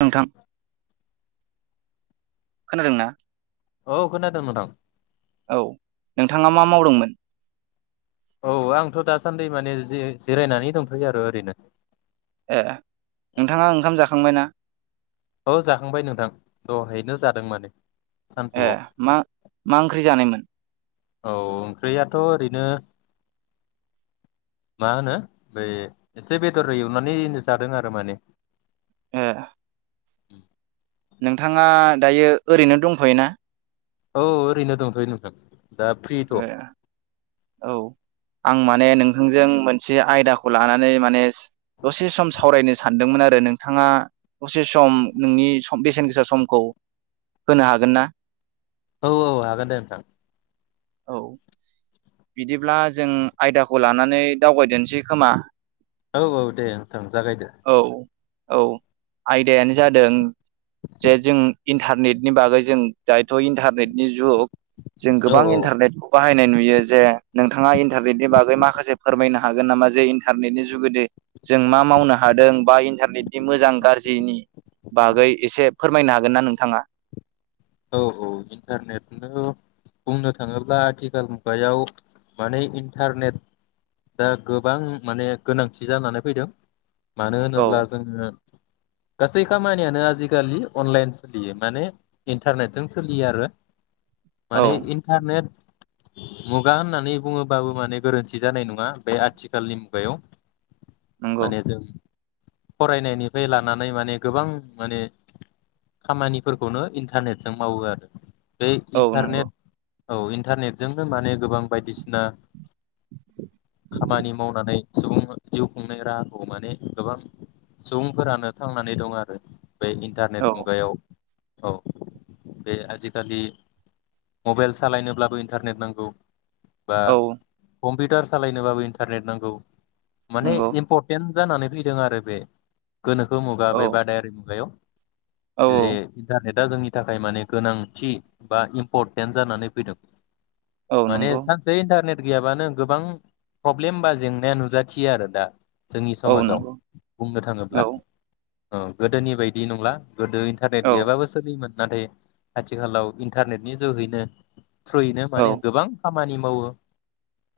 नोंथां। खोनादों ना? औ खोनादों नोंथां। औ नोंथाङा मा मावदोंमोन? औ आंथ दासान्दि माने ज जिरायनानै दंथयो आरो ओरैनो। ए नोंथाङा ओंखाम जाखांबायना? औ जाखांबाय नोंथां दहायनो जादों माने। ए सानजौआव मा मा ओंख्रि जानायमोन? औ ओंख्रियाथ' ओरैनो मा होनो बै एसे बेदर एवनानै जादों आरो माने। ए उम नोंथाङा दायो ओरैनो दंथ'यो ना? औ ओरैनो दंथ'यो नोंथां। दा फ्रिथ' औ ए औ आं माने नों नथांजों मोनसे आयदाखौ लानानै माने दसे सम सावरायनो सानदोंमोन आरो नोंथाङा दसे सम नोंनि बेसेन गोसा समखौ होनो हागोन ना? औ औ हागोन दे नोंथां। औ बिदिब्ला जों आयदाखौ लानानै दावबायदेरनोसै खोमा। औ औ दे नोंथां जागायदो। औ औ आयदायानो जादों जे जों इन्टारनेटनि बागै जों दायोथ' इन्टारनेटनि जुग। जों औ गोबां इनटार इन्टारनेटखौ बाहायनाय नुयो जे नोंथाङा इन्टारनेटनि बागै माखासे फोरमायनो हागोन‌ नामख जे इन्टारनेटनि जुगुदे जों मा मावनो हादों बा इन्टारनेटनि मोजां गाज्रिनि बागै एसे फोरमायनो हागोनना नोंथांङा? औ औ इन्टारनेटनो बुंनो थाङोब्ला आथिखाल मुगायाव माने इन्टारनेट दा गोबां माने गोनांथि जानानै फैदों। मानो औ होनोब्ला जोंङो गासै खामानियानो आजिखालि अनलाइन सोलियो माने इन्टारनेटजों सोलियो आरो। औ माने इन्टारनेट मुगा होननानै बुंङोबाबो माने गोरोन्थि जानाय नङा बे आथिखालनि मुगायाव नंगौ माने जों फरायनायनिफ्राय लानानै माने गोबां माने खामानिफोरखौनो इनटारनेटजों मावो आरो। बे औ नंगौ इन्टारनेट औ इन्टारनेटजोंनो माने गोबां बायदिसिना खामानि मावनानै सुबुंफोर जिउ खुंनाय राहाखौ माने गोबां सुबुंफोरानो थांनानै दं आरो। बे औ इन्टारनेट मुगायाव। औ बे आजिखालि मबाइल सालायनोब्लाबो इन्टारनेट नांगौ। बा औ कम्पिउटार सालायनोबाबो इन्टारनेट नांगौ माने नंगौ इम्परटेन जानानै फैदों आरो बे। गोनोखो मुगा औ बे बादायारि मुगायाव औ जे इन्टारनेट दा जोंनि थाखाय माने गोनांथि बा इम्परटेन्ट जानानै फैदों। औ माने नंगौ सानसे इन्टारने गैयाबानो गोबां प्रब्लेम बा जेंनाया नुजाथियो आरो दा जोंनि औ समाजाव नंगौ बुंनो औ थाङोब्ला औ गोदोनि बायदि नंला गोदो इन्टारनेट औ गैयाबाबो नाथाय आथिखालाव इन्टारनेटनि जोहैनो थ्रयैनो औ माने गोबां खामानि मावो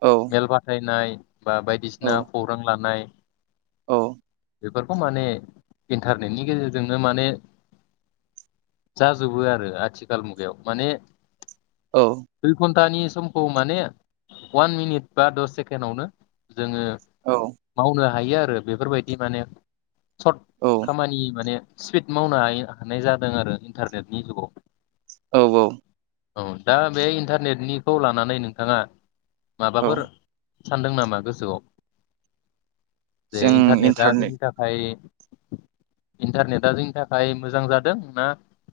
औ मेल बाथायनाय बा औ बायदिसिना खौरां लानाय औ बेफोरखौ माने इन्टारनेटनि गेजेरजोंनो माने जाजोबो आरो आथिखाल मुगायाव माने औ स्तानि समखौ माने वान मिनिट बा दस सेकेणडआवनो जोङो औ मावनो हायो हायो आरो बेफोरबायदि माने सर्ट खामानि माने स्पिद मावनो हायो हानाय जादों जादों आरो इन्टारनेटनि जुगाव औ औ औ दा बे इन्टारनेटनिखौ लानानै नोंथाङा औ माबफोर सानदों नामा गोसोआव जे जों इन्टारनेटा इन्टारनेट जोंनि थाखाय इन्टारनेटा जोंनि थाखाय मोजां जादों ना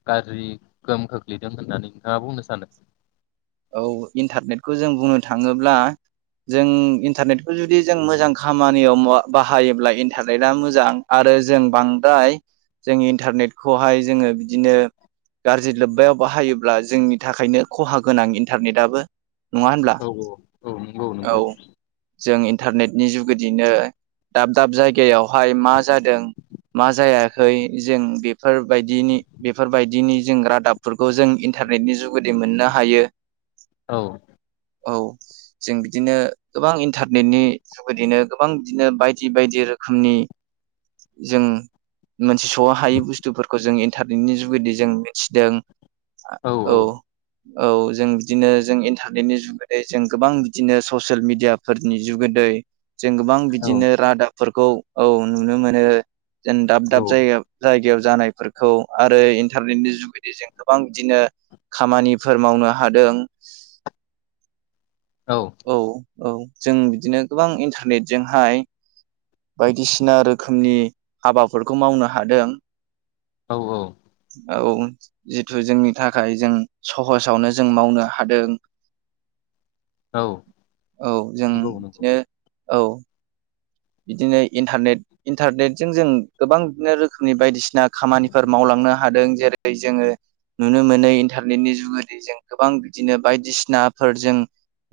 गाज्रि गोहोम खोख्लैदों होननानै नोंथाङा बुंनो सानो औ इन्टारनेटखौ जों बुंनो थाङोब्ला जों इन्टारनेटखौ जुदि जों मोजां खामानियाव बाहायोब्ला इन्टारनेटआ मोजां आरो जों बांद्राय जों इन्टारनेटखौहाय जोङो बिदिनो गाज्रि लोब्बायाव बाहायोब्ला जोंनि थाखायनो खहा गोनां इन्टारनेटआबो नङा होनब्ला औ औ औ नंगौ औ नंगौ जों इन्टारनेटनि जुगेदिनो दाब दाब जायगायावहाय मा जादों मा जायाखै जों बेफोरबायदिनि बेफोरबायदिनि जों रादाबफोरखौ जों इन्टारनेटनि जुगेदि मोननो हा हायो औ औ जों बिदिनो गोबां इन्टारनेटनि जुगेदिनो गोबां बिदिनो बायदि बायदि रोखोमनि जों मोनसे स' हायै बुस्थुफोरखौ जों इन्टारनेटनि जुगेदि जों मिथिदों औ औ जों बिदिनो जों इन्टारनेटनि जुगोदै जों गोबां बिदिनो ससियेल मिडियाफोरनि जुगोदै जों गोबां औ बिदिनो रादाब फोरखौ औ नुनो मोनो। जेन दाब दाब जायगायाव जायगायाव जानायफोरखौ आरो इन्टारनेटनि जुगैदि जों गोबां बिदिनो खामानि फोर मावनो हादों। औ। औ जों बिदिनो गोबां इन्टारनेटजोंहाय बायदिसिना रोखोमनि हाबाफोरखौ मावनो हादों। औ औ। ओ औ उम जिथु जोंनि थाखाय जों सहसावनो जों मावनो हादों औ औ जों नंगौ नंगौ बिदिनो औ। बिदिनो इन्टारनेट इन्टारनेटजों जों गोबां बिदिनो रोखोमनि बायदिसिना खामानिफोर मावलांनो हादों जेरै जोङो नुनो मोनो इन्टारनेटनि जुगुरदै जों गोबां बिदिनो बायदिसिनाफोर जों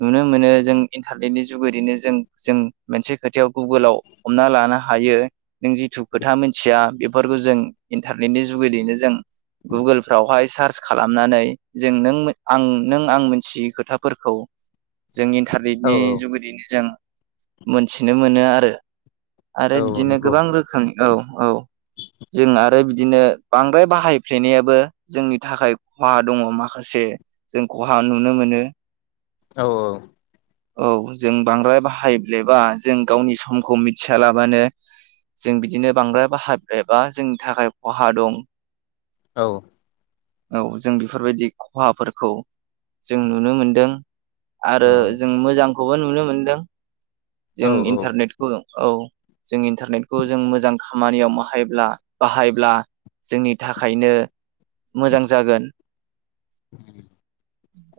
नुनो मोनो जों इन्टारनेटनि जुगदैनो जों जों मोनसे खोथायाव गुगोलाव हमना लानो हायो नों जिथु खोथा मिथिया बेफोरखौ जों इन्टारनेटनि जुगैदैनो जों गुगोलफ्रावहाय सार्च खालामनानै जों नों आं नों आं मोनथियै खोथाफोरखौ जों औ इन्टारनेटनि जुगुदिनो जों मोनथिनो मोनो आरो आरो औ बिदिनो नंगौ गोबां रोखोमनि औ औ। जों आरो बिदिनो बांद्राय बाहायफ्लेनायाबो जोंनि थाखाय खहा दङ माखासे जों खहा नुनो मोनो। औ औ। औ जों बांद्राय बाहायब्लेबा जों गावनि समखौ मिथियालाबानो जों बिदिनो बांद्राय बाहायब्रेबा जोंनि थाखाय खहा दं। औ। औ जों बेफोरबायदि खहाफोरखौ जों नुनो मोनदों। आरो जों मोजां खौबो नुनो मोनदों। जों औ औ इन न्टारनेटखौ जों। औ जों इन्टारनेटखौ जों मोजां खामानियाव माहायब्ला बाहायब्ला जोंनि थाखायनो मोजां जागोन।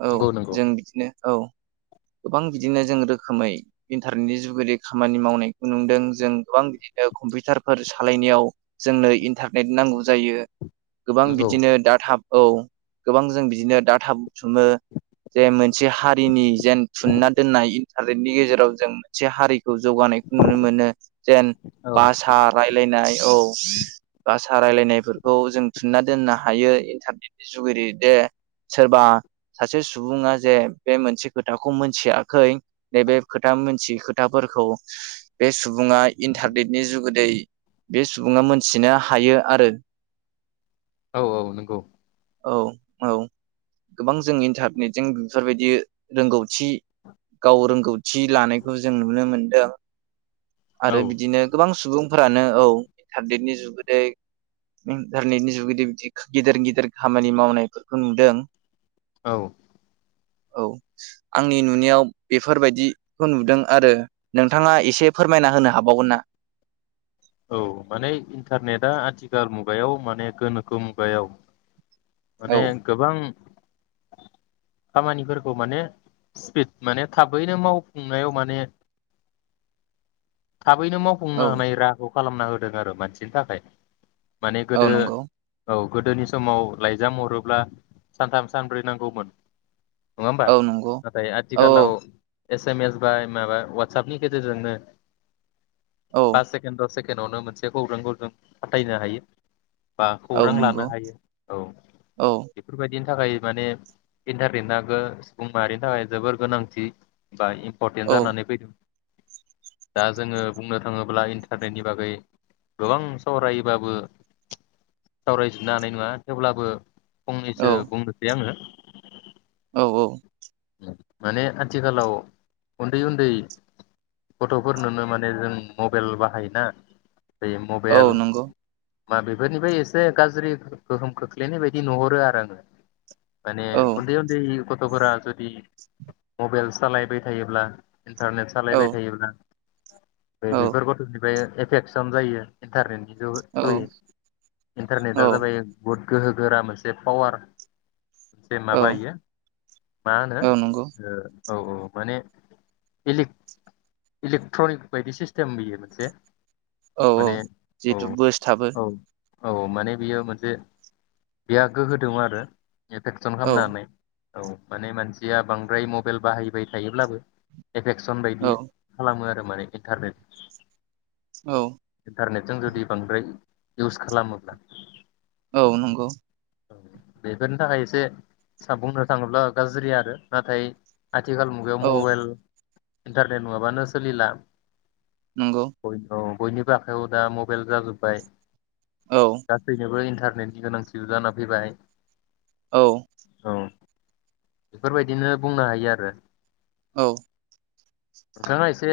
औ नंगौ नंगौ जों बिदिनो औ गोबां बिदिनो जों रोखोमै इन्टारनेटनि जुगै खामानि मावनायखौ नुदों जों गोबां बिदिनो कम्पिउटारफोर सालायनायाव जोंनो इन्टारनेट नांगौ जायो। गोबां नंगौ बिदिनो दा थाब औ गोबां जों बिदिनो डाटा बुथुमो जे मोनसे हारिनि जेन थुनना दोननाय इन्टारनेटनि गेजेराव जों मोनसे हारि खौ जौगानायखौ नुनो मोनो जेन औ भासा रायलायनाय औ बासा रायलायनायफोरखौ जों थुनना दोननो हायो इन्टारनेटनि जुगै दे सोरबा सासे सुबुङा जे बे मोनसे खोथाखौ मोनथियाखै नैबे खोथा मोनथियै खोथा फोरखौ बे सु बुङा इन्टारनेटनि जुगै गै बे सुबुङा मोनथिनो हायो आरो। औ औ नंगौ। औ औ गोबां जों इन्टारनेटजों बेफोरबायदि रोंगौथि गाव रोंगौथि लानायखौ जों नुनो मोनदों। आरो औ बिदिनो गोबां सुबुंफोरानो औ [unintelligible] जुगै इन्टारनेटनि जुगेदै बिदि गिदिर गिदिर खामानि मावनायफोरखौ नुदों। औ औ आंनि नुनायाव बेफोरबायदिखौ नुदों आरो नोंथाङा एसे फोरमायना होनो हाबावगोन ना? औ माने इन्टारनेटआ आथिखाल मुगायाव माने गोनोखो मुगायाव औ माने गोबां खामानिफोरखौ माने स्पिड माने थाबैनो मावफुंनायाव माने थाबैनो औ मावफुंनो हानाय राहाखौ खालामना होदों आरो मानसिनि थाखाय। माने औ गोदो नंगौ औ गोदोनि समाव लाइजाम हरोब्ला सानथाम सानब्रै नांगौमोन नङा होमबा औ नंगौ नाथाय औ आथिखालाव एस एम एस बाय माबा वाटसापनि गेजेरजोंनो औ पास सेकण्ड दस सेकण्ड नावनो मोनसे खौरांखौ जों फाथायनो हायो। बा औ खौरां लानो नंगौ हायो औ औ बेफोरबायदि नि थाखाय माने इन्टारनेट [unintelligible] सुबुं माहारिनि थाखाय जोबोर गोनांथि बा औ इम्परटेन्ट जानानै फै दा जोङो बुंनो थाङोब्ला इन्टारनेटनि बागै गोबां सावरायोबाबो सावरायजोबनो हानाय नङा थेवब्लाबो औ फंनैसो बुंनोसै आङो औ औ माने आथिखालाव उन्दै उन्दै गथ'फोरनोनो माने जों मबाइल बाहायोना? बे औ मबेइल नंगौ मा बेफोरनिफ्राय एसे गाज्रि गोहोम खोख्लैनाय बायदि नुहरो आरो आङो माने औ उन्दै उन्दै [unintelligible] थ'फोरा जु दि मबाइल सालायबाय थायोब्ला इन्टारनेट औ सालायबाय थायोब्ला बे [unintelligible] एफेक्सन जायो इन्टारनेटनि जोबै औ थ्रुयै इन्टारनेटआ जाबाय बुद गोहो गोरा मोनसे पावार मोनसे औ माबा इयो मा होनो औ नंगौ ओ औ-औ माने इलिक इलिक्ट्रनिक बायदि सिस्टेम बेयो मोनसे औ - औ माने औ जिहेतु बोसथाबो औ औ माने बियो मोनसे बेहा गोहो दं आरो इफेकसन औ खालामनो हानाय औ माने मानसिया बांद्राय मबाइल बाहायबाय थायोब्लाबो एफेकसन औ बायदि खालामो आ माने इन्थारनेट औ इन्टारनेटजों जुदि बांद्राय इउस खालामोब्ला औ नंगौ औ बेफोरनि थाखाय एसे बुंनो थाङोब्ला गाज्रि आरो नाथाय आथिखाल मुगायाव औ मबेल इन्टारनेट नङाब्लानो सोलिला हयथ' नंगौ बयनिबो आखायाव दा मबाइल जाजोब्बाय औ गासैनोबो इन्टार बिबांथि गोनांथिबो जाना फैबाय औ औ बेफोरबायदिनो बुंनो हायो आरो औ नोंथाङा एसे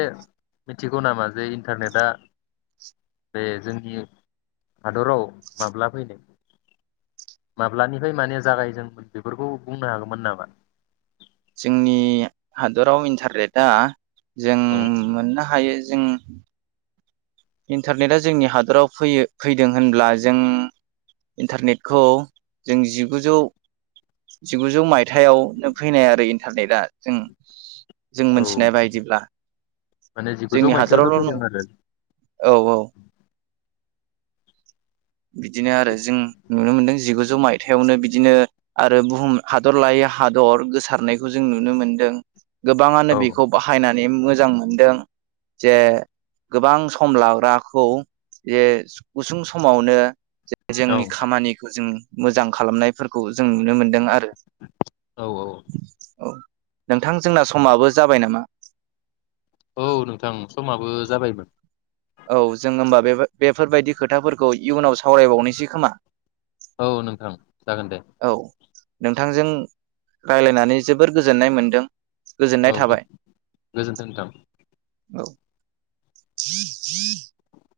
मिथिगौ नामा जे इन्टारनेटआ बे जोंनि हादराव माब्ला फैनाय माब्लानिफ्राय माने जागायजोंमोन बेफोरखौ बुंनो हागौमोन नामा जोंनि हादराव इन्टारनेटआ जों औ मोननो हायो जोङो इन्टारनेटआ जोंनि हादराव फैयो फैदों होनब्ला जों इन्टारनेटखौ जों जिगुजौ जिगुजौ माइथायावनो फैनाय आरो इन्टारनेटआ जों जों औ मोनथिनाय बायदिब्ला माने जिगुजौ जोंनि मायथाइयावनो हादरावल' फैदों नङ आरो औ -औ बिदिनो आरो जों नुनो मोनदों जिगुजौ माइथायावनो बिदिनो आरो बुहुम हादर लायै हादर गोसारनायखौ जों नुनो मोनदों। गोबाङानो औ बेखौ बाहायना मोजां मोनदों जे गोबां सम लाग्राखौ जे गुसुं सम स'मावनो जे औ जोंनि खामानिखौ जों मोजां खालामनायफोरखौ जों नुनो मोन्दों आरो। औ औ। औ नोंथां जोंना समाबो जाबाय नामा। औ नोंथां समाबो जाबायमोन। औ जों होमबा बे बेफोरबायदि खोथाफोरखौ इयुनाव सावरायबावनोसै खोमा। औ नोंथां। जागोन दे। औ नोंथांजों रायलायनानै जोबोर गोजोन्नाय मोनदों। गोजोननाय औ थाबाय गोजोन्थों नोंथां। [unintelligible]